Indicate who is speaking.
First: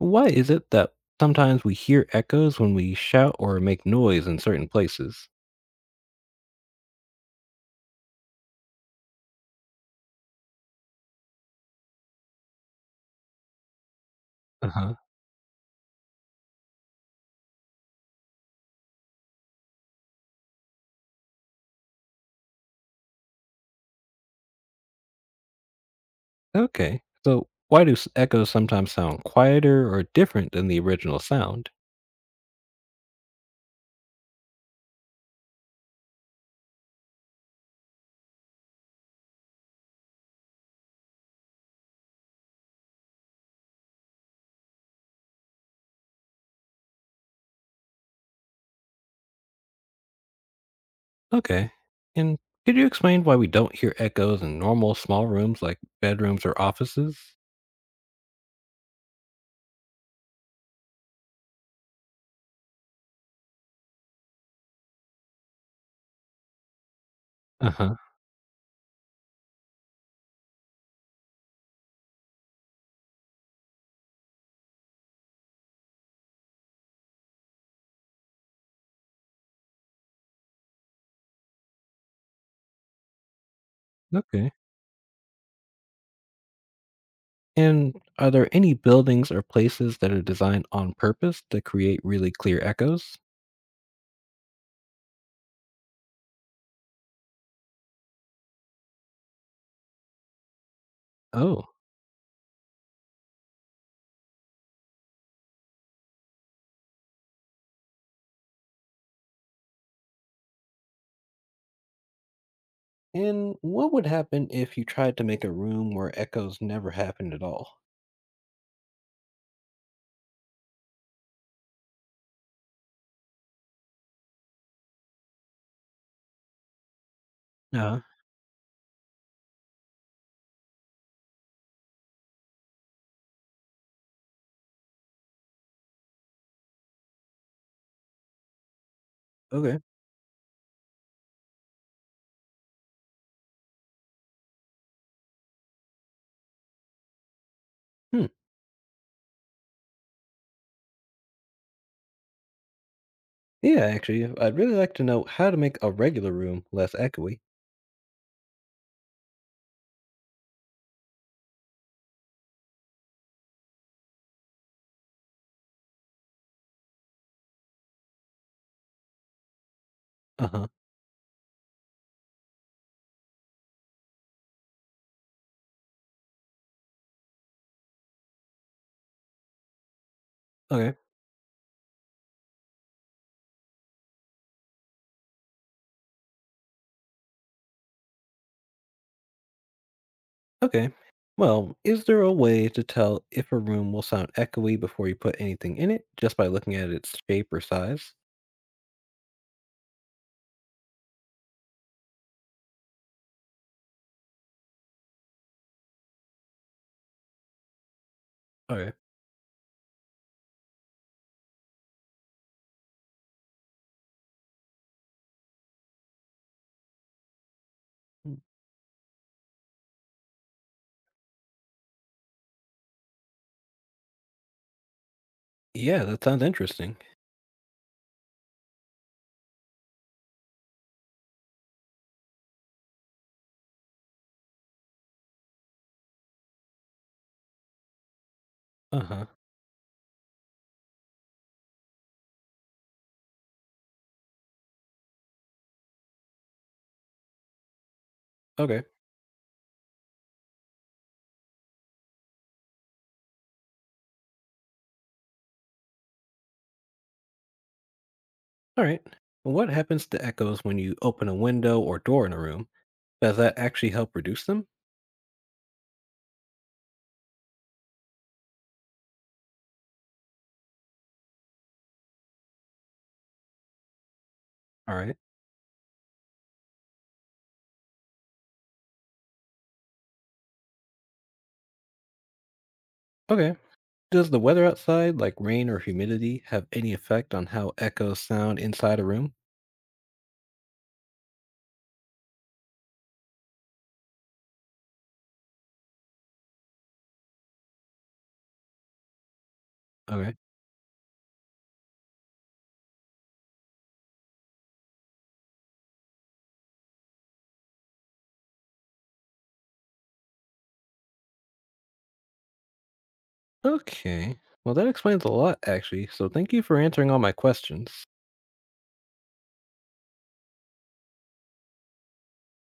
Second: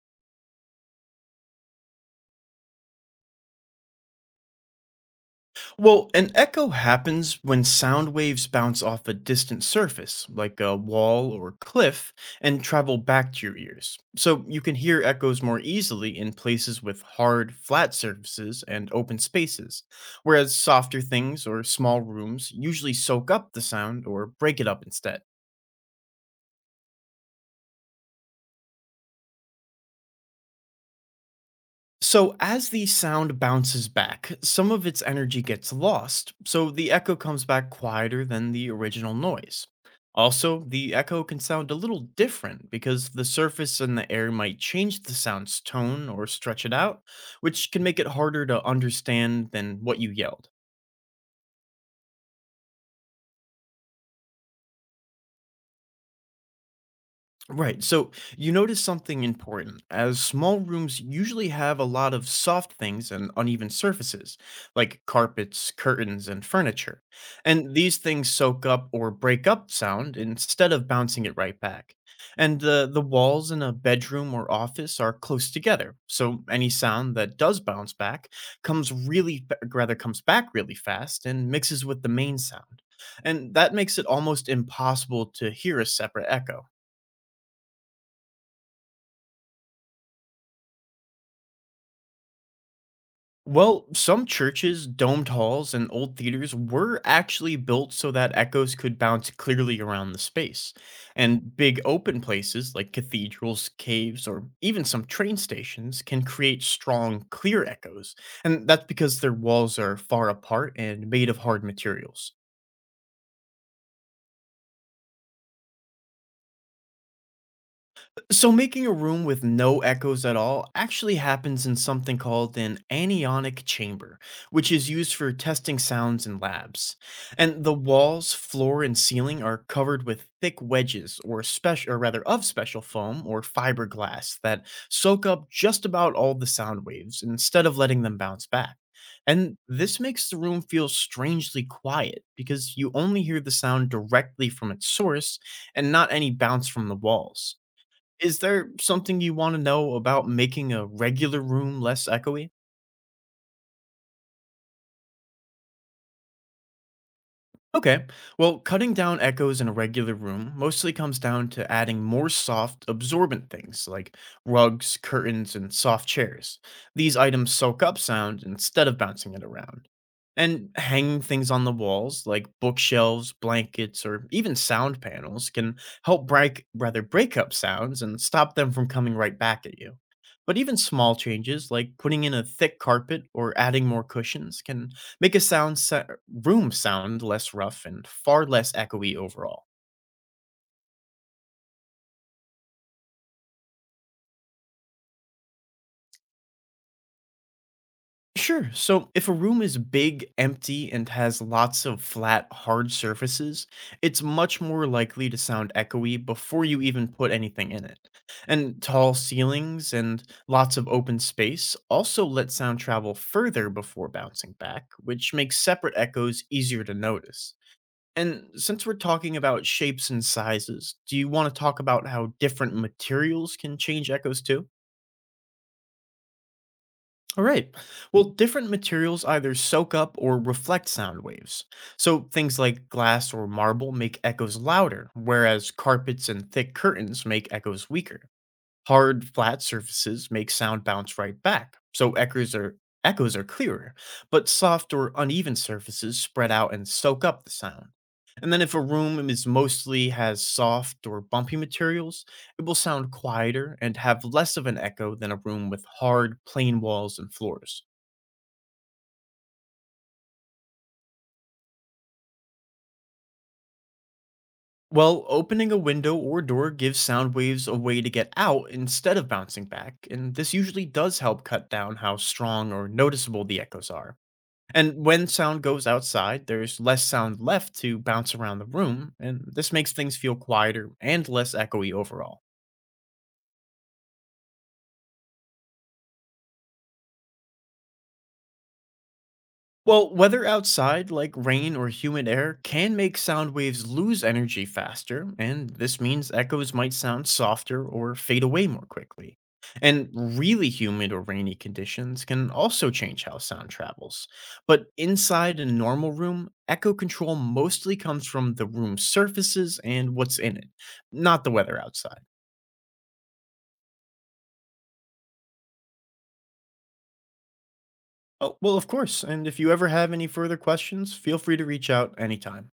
Speaker 1: Why is it that sometimes we hear echoes when we shout or make noise in certain places?
Speaker 2: Well, an echo happens when sound waves bounce off a distant surface, like a wall or cliff, and travel back to your ears. So you
Speaker 1: Uh
Speaker 2: can
Speaker 1: huh.
Speaker 2: hear echoes more easily in places with hard, flat surfaces and open spaces, whereas softer things or small rooms usually soak up the sound or break it up instead.
Speaker 1: Okay. So, why do echoes sometimes sound quieter or different than the original sound?
Speaker 2: So, as the sound bounces back, some of its energy gets lost, so the echo comes back quieter than the original noise. Also, the echo can sound a little different because the surface and the air might change the sound's tone or stretch it out, which can make it harder to understand than what you yelled.
Speaker 1: Okay. And could you explain why we don't hear echoes in normal small rooms like bedrooms or offices?
Speaker 2: Right. So you notice something important, as small rooms usually have a lot of soft things and uneven surfaces, like carpets, curtains, and furniture.
Speaker 1: Uh
Speaker 2: And
Speaker 1: huh.
Speaker 2: these things soak up or break up sound instead of bouncing it right back. And the walls in a bedroom or office are close together, so any sound that does bounce back comes rather comes back really fast and mixes with the main sound. And that makes it almost
Speaker 1: Okay.
Speaker 2: impossible to hear a separate echo.
Speaker 1: And are there any buildings or places that are designed on purpose to create really clear echoes?
Speaker 2: Well, some churches, domed halls, and old theaters were actually built so that echoes could bounce clearly around the space. And
Speaker 1: Oh.
Speaker 2: big open places like cathedrals, caves, or even some train stations can create strong, clear echoes. And that's because their walls are far apart and made of hard materials.
Speaker 1: And what would happen if you tried to make a room where echoes never happened at all?
Speaker 2: So, making a room with no echoes at all actually happens in something called an anionic chamber, which is used for testing sounds in labs. And the
Speaker 1: Uh-huh.
Speaker 2: walls, floor, and ceiling are covered with thick wedges, or rather, of special foam or fiberglass that soak up just about all the sound waves instead of letting them bounce back. And
Speaker 1: Okay.
Speaker 2: this makes the room feel strangely quiet because you only hear the sound directly from its source and not any bounce from the walls.
Speaker 1: Hmm.
Speaker 2: Is there something you wanna know about making a regular room less echoey?
Speaker 1: Yeah, actually, I'd really like to know how to make a regular room less echoey.
Speaker 2: Okay. Well, cutting down echoes in a regular room mostly comes down to adding more soft, absorbent things like rugs, curtains, and soft chairs. These items soak up sound instead of bouncing it around. And
Speaker 1: Uh-huh.
Speaker 2: hanging things on the walls like bookshelves, blankets, or even sound panels can help break rather break up sounds and stop them from coming right back at you. But even
Speaker 1: Okay.
Speaker 2: small changes like putting in a thick carpet or adding more cushions can make a sound sa- room sound less rough and far less echoey overall.
Speaker 1: Okay. Well, is there a way to tell if a room will sound echoey before you put anything in it just by looking at its shape or size?
Speaker 2: Sure. So if a room is big, empty, and has lots of flat, hard surfaces, it's much more likely to sound echoey before you even put anything in it. And
Speaker 1: Okay.
Speaker 2: tall ceilings and lots of open space also let sound travel further before bouncing back, which makes separate echoes easier to notice. And since we're talking about shapes and sizes, do you want to talk about how different materials can change echoes too?
Speaker 1: Yeah, that sounds interesting.
Speaker 2: All right. Well, different materials either soak up or reflect sound waves. So things like glass or marble make echoes louder, whereas carpets and thick curtains make echoes weaker.
Speaker 1: Uh-huh.
Speaker 2: Hard, flat surfaces make sound bounce right back, so echoes are clearer, but soft or uneven surfaces spread out and soak up the sound. And then if a
Speaker 1: Okay.
Speaker 2: room is mostly has soft or bumpy materials, it will sound quieter and have less of an echo than a room with hard, plain walls and floors.
Speaker 1: All right. What happens to echoes when you open a window or door in a room? Does that actually help reduce them?
Speaker 2: Well, opening a window or door gives sound waves a way to get out instead of bouncing back, and this usually does help cut down how strong or noticeable the echoes are.
Speaker 1: All
Speaker 2: And
Speaker 1: right.
Speaker 2: when sound goes outside, there's less sound left to bounce around the room, and this makes things feel quieter and less echoey overall.
Speaker 1: Okay. Does the weather outside, like rain or humidity, have any effect on how echoes sound inside a room?
Speaker 2: Well, weather outside, like rain or humid air, can make sound waves lose energy faster, and this means echoes might sound softer or fade away more quickly. And
Speaker 1: Okay.
Speaker 2: really humid or rainy conditions can also change how sound travels. But inside a normal room, echo control mostly comes from the room's surfaces and what's in it, not the weather outside.
Speaker 1: Okay. Well, that explains a lot, actually. So thank you for answering all my questions.
Speaker 2: Oh, well, of course. And if you ever have any further questions, feel free to reach out anytime.